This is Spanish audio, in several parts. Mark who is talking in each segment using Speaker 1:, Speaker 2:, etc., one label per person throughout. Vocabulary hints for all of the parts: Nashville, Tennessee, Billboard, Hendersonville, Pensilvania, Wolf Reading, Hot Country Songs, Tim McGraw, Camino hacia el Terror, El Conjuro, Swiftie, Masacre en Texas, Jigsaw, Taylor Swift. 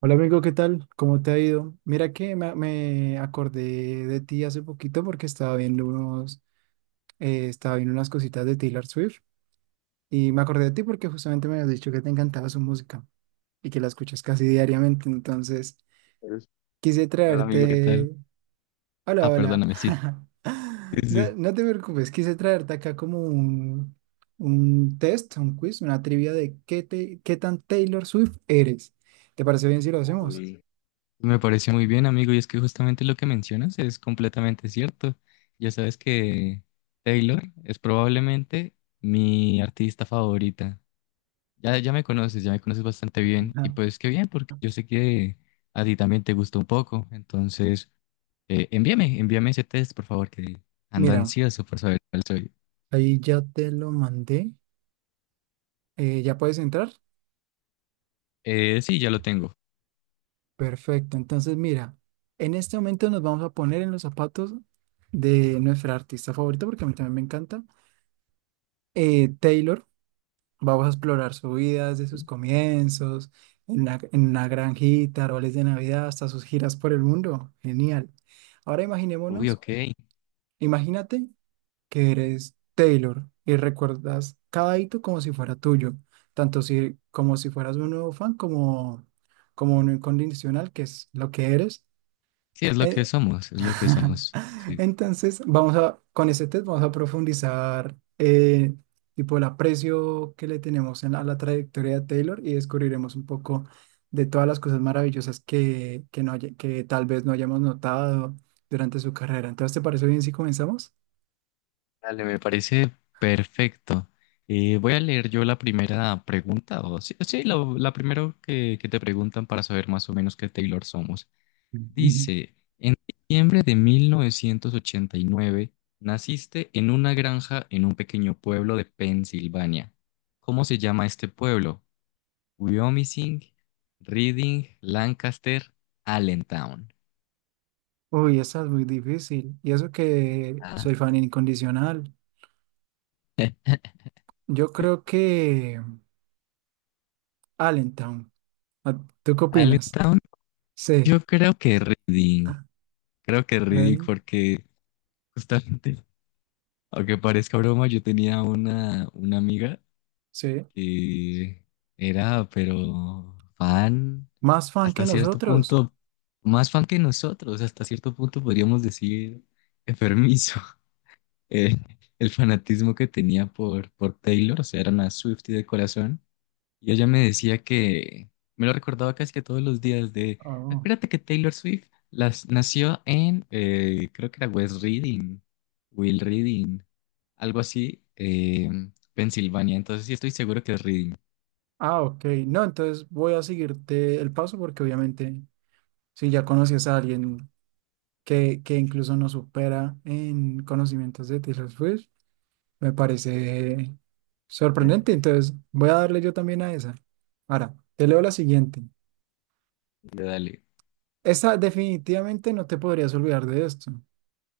Speaker 1: Hola amigo, ¿qué tal? ¿Cómo te ha ido? Mira que me acordé de ti hace poquito porque estaba viendo estaba viendo unas cositas de Taylor Swift y me acordé de ti porque justamente me habías dicho que te encantaba su música y que la escuchas casi diariamente, entonces
Speaker 2: Es-
Speaker 1: quise
Speaker 2: Hola amigo, ¿qué tal?
Speaker 1: traerte... Hola,
Speaker 2: Ah,
Speaker 1: hola.
Speaker 2: perdóname, sí. Sí,
Speaker 1: No,
Speaker 2: sí.
Speaker 1: no te preocupes, quise traerte acá como un test, un quiz, una trivia de qué tan Taylor Swift eres. ¿Te parece bien si lo hacemos?
Speaker 2: Uy, me pareció muy bien, amigo, y es que justamente lo que mencionas es completamente cierto. Ya sabes que Taylor es probablemente mi artista favorita. Ya, ya me conoces bastante bien. Y
Speaker 1: Ajá.
Speaker 2: pues qué bien, porque yo sé que a ti también te gusta un poco. Entonces, envíame ese test, por favor, que ando
Speaker 1: Mira.
Speaker 2: ansioso por saber cuál soy.
Speaker 1: Ahí ya te lo mandé. ¿Ya puedes entrar?
Speaker 2: Sí, ya lo tengo.
Speaker 1: Perfecto. Entonces, mira, en este momento nos vamos a poner en los zapatos de nuestra artista favorita, porque a mí también me encanta, Taylor. Vamos a explorar su vida desde sus comienzos, en una granjita, árboles de Navidad, hasta sus giras por el mundo. Genial. Ahora
Speaker 2: Uy, ok.
Speaker 1: imagínate que eres Taylor y recuerdas cada hito como si fuera tuyo, tanto si, como si fueras un nuevo fan como un incondicional, que es lo que eres.
Speaker 2: Sí, es lo que
Speaker 1: Eh,
Speaker 2: somos, es lo que somos. Sí,
Speaker 1: Entonces, con ese test vamos a profundizar tipo el aprecio que le tenemos en la- a la trayectoria de Taylor y descubriremos un poco de todas las cosas maravillosas que tal vez no hayamos notado durante su carrera. Entonces, ¿te parece bien si comenzamos?
Speaker 2: dale, me parece perfecto. Voy a leer yo la primera pregunta, o sí, sí, la primera que te preguntan para saber más o menos qué Taylor somos. Dice, en diciembre de 1989 naciste en una granja en un pequeño pueblo de Pensilvania. ¿Cómo se llama este pueblo? Wyoming, Reading, Lancaster, Allentown.
Speaker 1: Uy, esta es muy difícil. Y eso que
Speaker 2: Ah,
Speaker 1: soy fan incondicional. Yo creo que Allentown. Ah, ¿tú qué opinas?
Speaker 2: Allentown,
Speaker 1: Sí.
Speaker 2: yo creo que Reading.
Speaker 1: Ah,
Speaker 2: Creo que Reading
Speaker 1: eh,
Speaker 2: porque... justamente. Aunque parezca broma, yo tenía una amiga
Speaker 1: sí.
Speaker 2: que era, pero fan,
Speaker 1: ¿Más fan que
Speaker 2: hasta cierto
Speaker 1: nosotros?
Speaker 2: punto, más fan que nosotros, hasta cierto punto podríamos decir enfermizo. Eh, el fanatismo que tenía por Taylor, o sea, era una Swiftie de corazón. Y ella me decía que, me lo recordaba casi que todos los días de,
Speaker 1: Oh.
Speaker 2: acuérdate que Taylor Swift nació en, creo que era West Reading, Will Reading algo así, Pensilvania. Entonces sí estoy seguro que es Reading.
Speaker 1: Ah, ok. No, entonces voy a seguirte el paso porque obviamente si ya conoces a alguien que incluso nos supera en conocimientos de Taylor Swift, me parece sorprendente.
Speaker 2: Entonces,
Speaker 1: Entonces voy a darle yo también a esa. Ahora, te leo la siguiente.
Speaker 2: de dale.
Speaker 1: Esta definitivamente no te podrías olvidar de esto.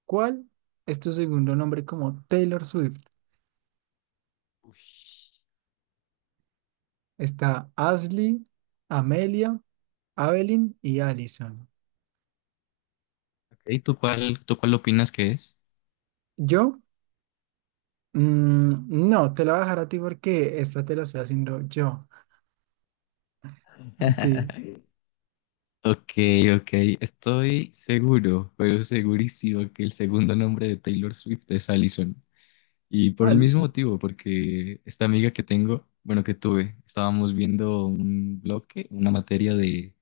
Speaker 1: ¿Cuál es tu segundo nombre como Taylor Swift?
Speaker 2: Uy.
Speaker 1: Está Ashley, Amelia, Evelyn y Allison.
Speaker 2: Ok, ¿tú cuál opinas que es?
Speaker 1: ¿Yo? Mm, no, te la voy a dejar a ti porque esta te la estoy haciendo yo. A ti,
Speaker 2: Ok, ok, estoy seguro, pero segurísimo que el segundo nombre de Taylor Swift es Allison. Y por el mismo
Speaker 1: Allison.
Speaker 2: motivo, porque esta amiga que tengo, bueno, que tuve, estábamos viendo un bloque, una materia de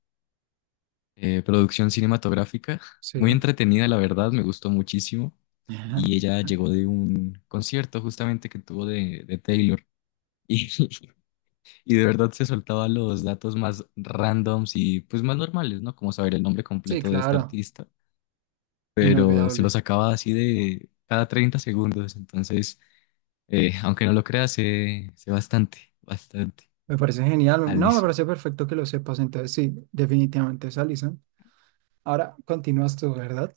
Speaker 2: producción cinematográfica. Muy
Speaker 1: Sí.
Speaker 2: entretenida, la verdad, me gustó muchísimo.
Speaker 1: Ajá.
Speaker 2: Y ella llegó de un concierto justamente que tuvo de Taylor. Y, y de verdad se soltaba los datos más randoms y pues más normales, ¿no? Como saber el nombre
Speaker 1: Sí,
Speaker 2: completo de esta
Speaker 1: claro.
Speaker 2: artista. Pero se
Speaker 1: Inolvidable.
Speaker 2: lo sacaba así de cada 30 segundos. Entonces, aunque no lo creas, sé bastante, bastante.
Speaker 1: Me parece genial. No, me
Speaker 2: Alice.
Speaker 1: parece perfecto que lo sepas. Entonces, sí, definitivamente es Allison. Ahora continúas tú, ¿verdad?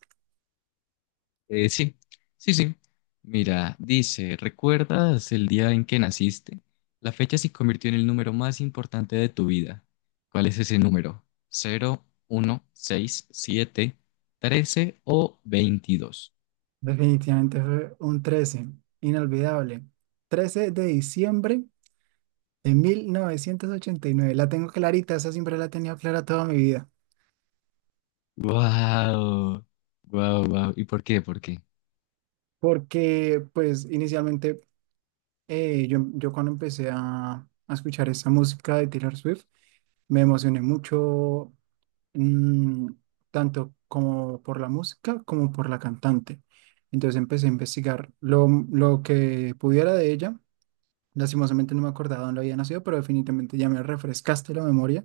Speaker 2: Sí, sí, sí. Mira, dice, ¿recuerdas el día en que naciste? La fecha se convirtió en el número más importante de tu vida. ¿Cuál es ese número? Cero, uno, seis, siete, 13 o 22.
Speaker 1: Definitivamente fue un 13 inolvidable. 13 de diciembre de 1989. La tengo clarita, esa siempre la he tenido clara toda mi vida.
Speaker 2: ¡Wow! ¡Wow, wow! ¿Y por qué? ¿Por qué?
Speaker 1: Porque, pues, inicialmente, yo cuando empecé a escuchar esa música de Taylor Swift, me emocioné mucho, mm, tanto como por la música como por la cantante. Entonces empecé a investigar lo que pudiera de ella. Lastimosamente no me acordaba dónde había nacido, pero definitivamente ya me refrescaste la memoria.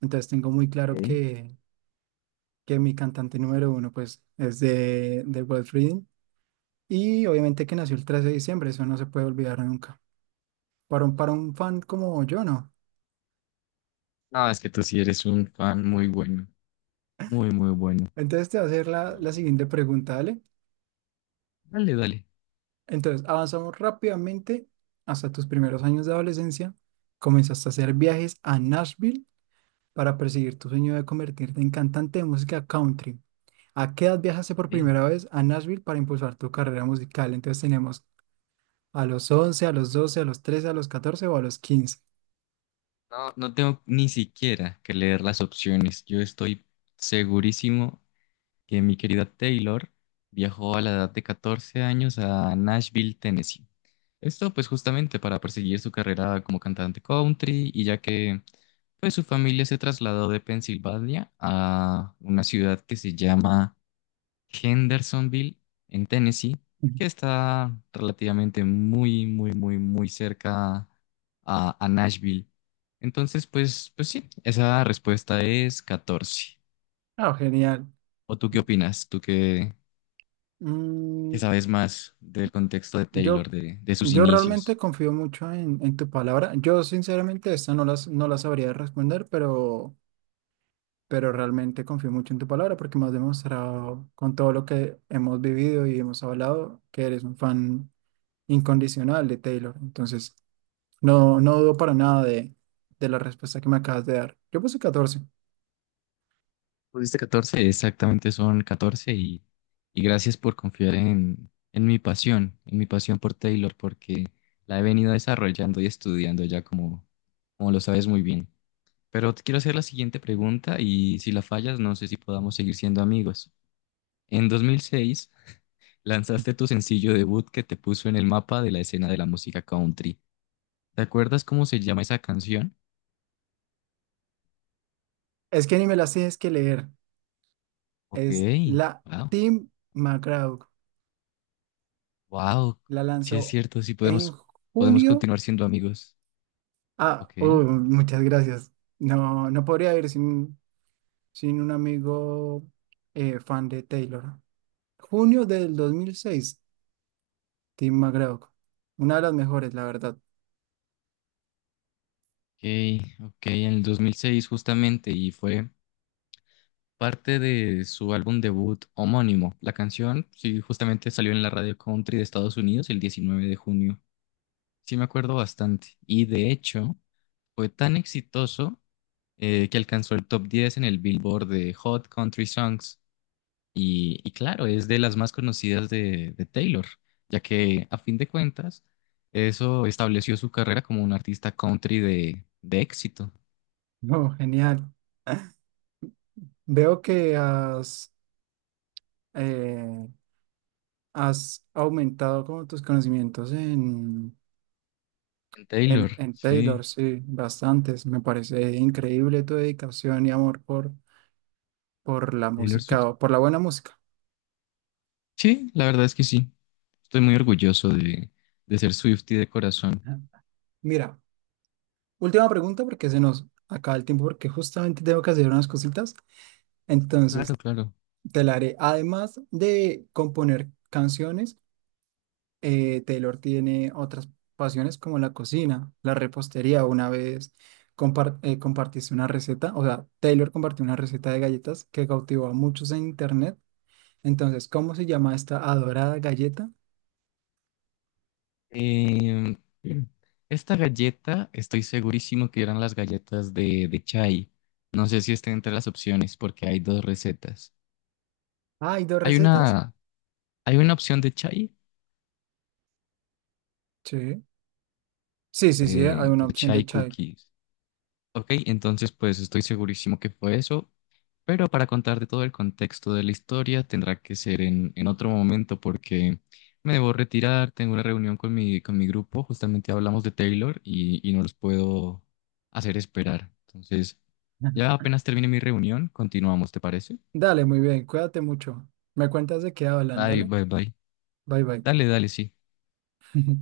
Speaker 1: Entonces tengo muy claro
Speaker 2: ¿Eh?
Speaker 1: que, mi cantante número uno pues es de Wolf Reading y obviamente que nació el 13 de diciembre, eso no se puede olvidar nunca. Para un fan como yo, no.
Speaker 2: No, es que tú sí eres un fan muy bueno, muy, muy bueno.
Speaker 1: Entonces te voy a hacer la
Speaker 2: Y
Speaker 1: siguiente pregunta, ¿vale?
Speaker 2: dale, dale.
Speaker 1: Entonces avanzamos rápidamente hasta tus primeros años de adolescencia. Comenzaste a hacer viajes a Nashville para perseguir tu sueño de convertirte en cantante de música country. ¿A qué edad viajaste por
Speaker 2: Eh,
Speaker 1: primera vez a Nashville para impulsar tu carrera musical? Entonces tenemos a los 11, a los 12, a los 13, a los 14 o a los 15.
Speaker 2: No, no tengo ni siquiera que leer las opciones. Yo estoy segurísimo que mi querida Taylor viajó a la edad de 14 años a Nashville, Tennessee. Esto pues justamente para perseguir su carrera como cantante country y ya que pues su familia se trasladó de Pensilvania a una ciudad que se llama Hendersonville, en Tennessee,
Speaker 1: Ujú.
Speaker 2: que está relativamente muy, muy, muy, muy cerca a Nashville. Entonces, pues sí, esa respuesta es 14.
Speaker 1: Ah, genial.
Speaker 2: ¿O tú qué opinas? ¿Tú qué, que
Speaker 1: Mm,
Speaker 2: sabes más del contexto de
Speaker 1: yo,
Speaker 2: Taylor, de sus
Speaker 1: yo realmente
Speaker 2: inicios?
Speaker 1: confío mucho en tu palabra. Yo sinceramente esta no la sabría responder, pero realmente confío mucho en tu palabra porque me has demostrado con todo lo que hemos vivido y hemos hablado que eres un fan incondicional de Taylor. Entonces... No, no dudo para nada de la respuesta que me acabas de dar. Yo puse 14.
Speaker 2: Pusiste 14, exactamente son 14 y gracias por confiar en mi pasión, en mi pasión por Taylor, porque la he venido desarrollando y estudiando ya como lo sabes muy bien. Pero te quiero hacer la siguiente pregunta, y si la fallas no sé si podamos seguir siendo amigos. En 2006 lanzaste tu sencillo debut que te puso en el mapa de la escena de la música country. ¿Te acuerdas cómo se llama esa canción?
Speaker 1: Es que ni me las tienes que leer. Es
Speaker 2: Ok,
Speaker 1: la
Speaker 2: wow.
Speaker 1: Tim McGraw.
Speaker 2: Wow,
Speaker 1: La
Speaker 2: sí es
Speaker 1: lanzó
Speaker 2: cierto, sí
Speaker 1: en
Speaker 2: podemos
Speaker 1: junio.
Speaker 2: continuar siendo amigos.
Speaker 1: Ah,
Speaker 2: Ok,
Speaker 1: oh, muchas gracias. No, no podría ir sin un amigo fan de Taylor. Junio del 2006. Tim McGraw. Una de las mejores, la verdad.
Speaker 2: ok, ok, en el 2006 justamente, y fue parte de su álbum debut homónimo. La canción, sí, justamente salió en la radio country de Estados Unidos el 19 de junio. Sí me acuerdo bastante, y de hecho fue tan exitoso que alcanzó el top 10 en el Billboard de Hot Country Songs. Y claro, es de las más conocidas de Taylor, ya que a fin de cuentas, eso estableció su carrera como un artista country de éxito.
Speaker 1: No, genial. Veo que eh, Has aumentado como tus conocimientos en,
Speaker 2: En
Speaker 1: en,
Speaker 2: Taylor,
Speaker 1: en
Speaker 2: sí,
Speaker 1: Taylor, sí, bastantes. Me parece increíble tu dedicación y amor por la
Speaker 2: Taylor
Speaker 1: música,
Speaker 2: Swift.
Speaker 1: o por la buena música.
Speaker 2: Sí, la verdad es que sí. Estoy muy orgulloso de ser Swiftie de corazón.
Speaker 1: Ajá. Mira, última pregunta porque se nos acaba el tiempo porque justamente tengo que hacer unas cositas.
Speaker 2: Claro,
Speaker 1: Entonces,
Speaker 2: claro.
Speaker 1: te la haré. Además de componer canciones, Taylor tiene otras pasiones como la cocina, la repostería. Una vez compartiste una receta, o sea, Taylor compartió una receta de galletas que cautivó a muchos en internet. Entonces, ¿cómo se llama esta adorada galleta?
Speaker 2: Eh, Esta galleta, estoy segurísimo que eran las galletas de Chai. No sé si estén entre las opciones porque hay dos recetas.
Speaker 1: Ah, ¿hay dos
Speaker 2: Hay
Speaker 1: recetas?
Speaker 2: una, hay una opción de Chai,
Speaker 1: Sí. Sí, sí, sí, hay una
Speaker 2: como
Speaker 1: opción de
Speaker 2: chai
Speaker 1: chai.
Speaker 2: cookies. Ok, entonces pues estoy segurísimo que fue eso, pero para contarte todo el contexto de la historia tendrá que ser en otro momento, porque me debo retirar, tengo una reunión con mi grupo, justamente hablamos de Taylor y no los puedo hacer esperar. Entonces, ya apenas termine mi reunión, continuamos, ¿te parece?
Speaker 1: Dale, muy bien, cuídate mucho. Me cuentas de qué hablan,
Speaker 2: Bye,
Speaker 1: dale.
Speaker 2: bye, bye.
Speaker 1: Bye, bye.
Speaker 2: Dale, dale, sí.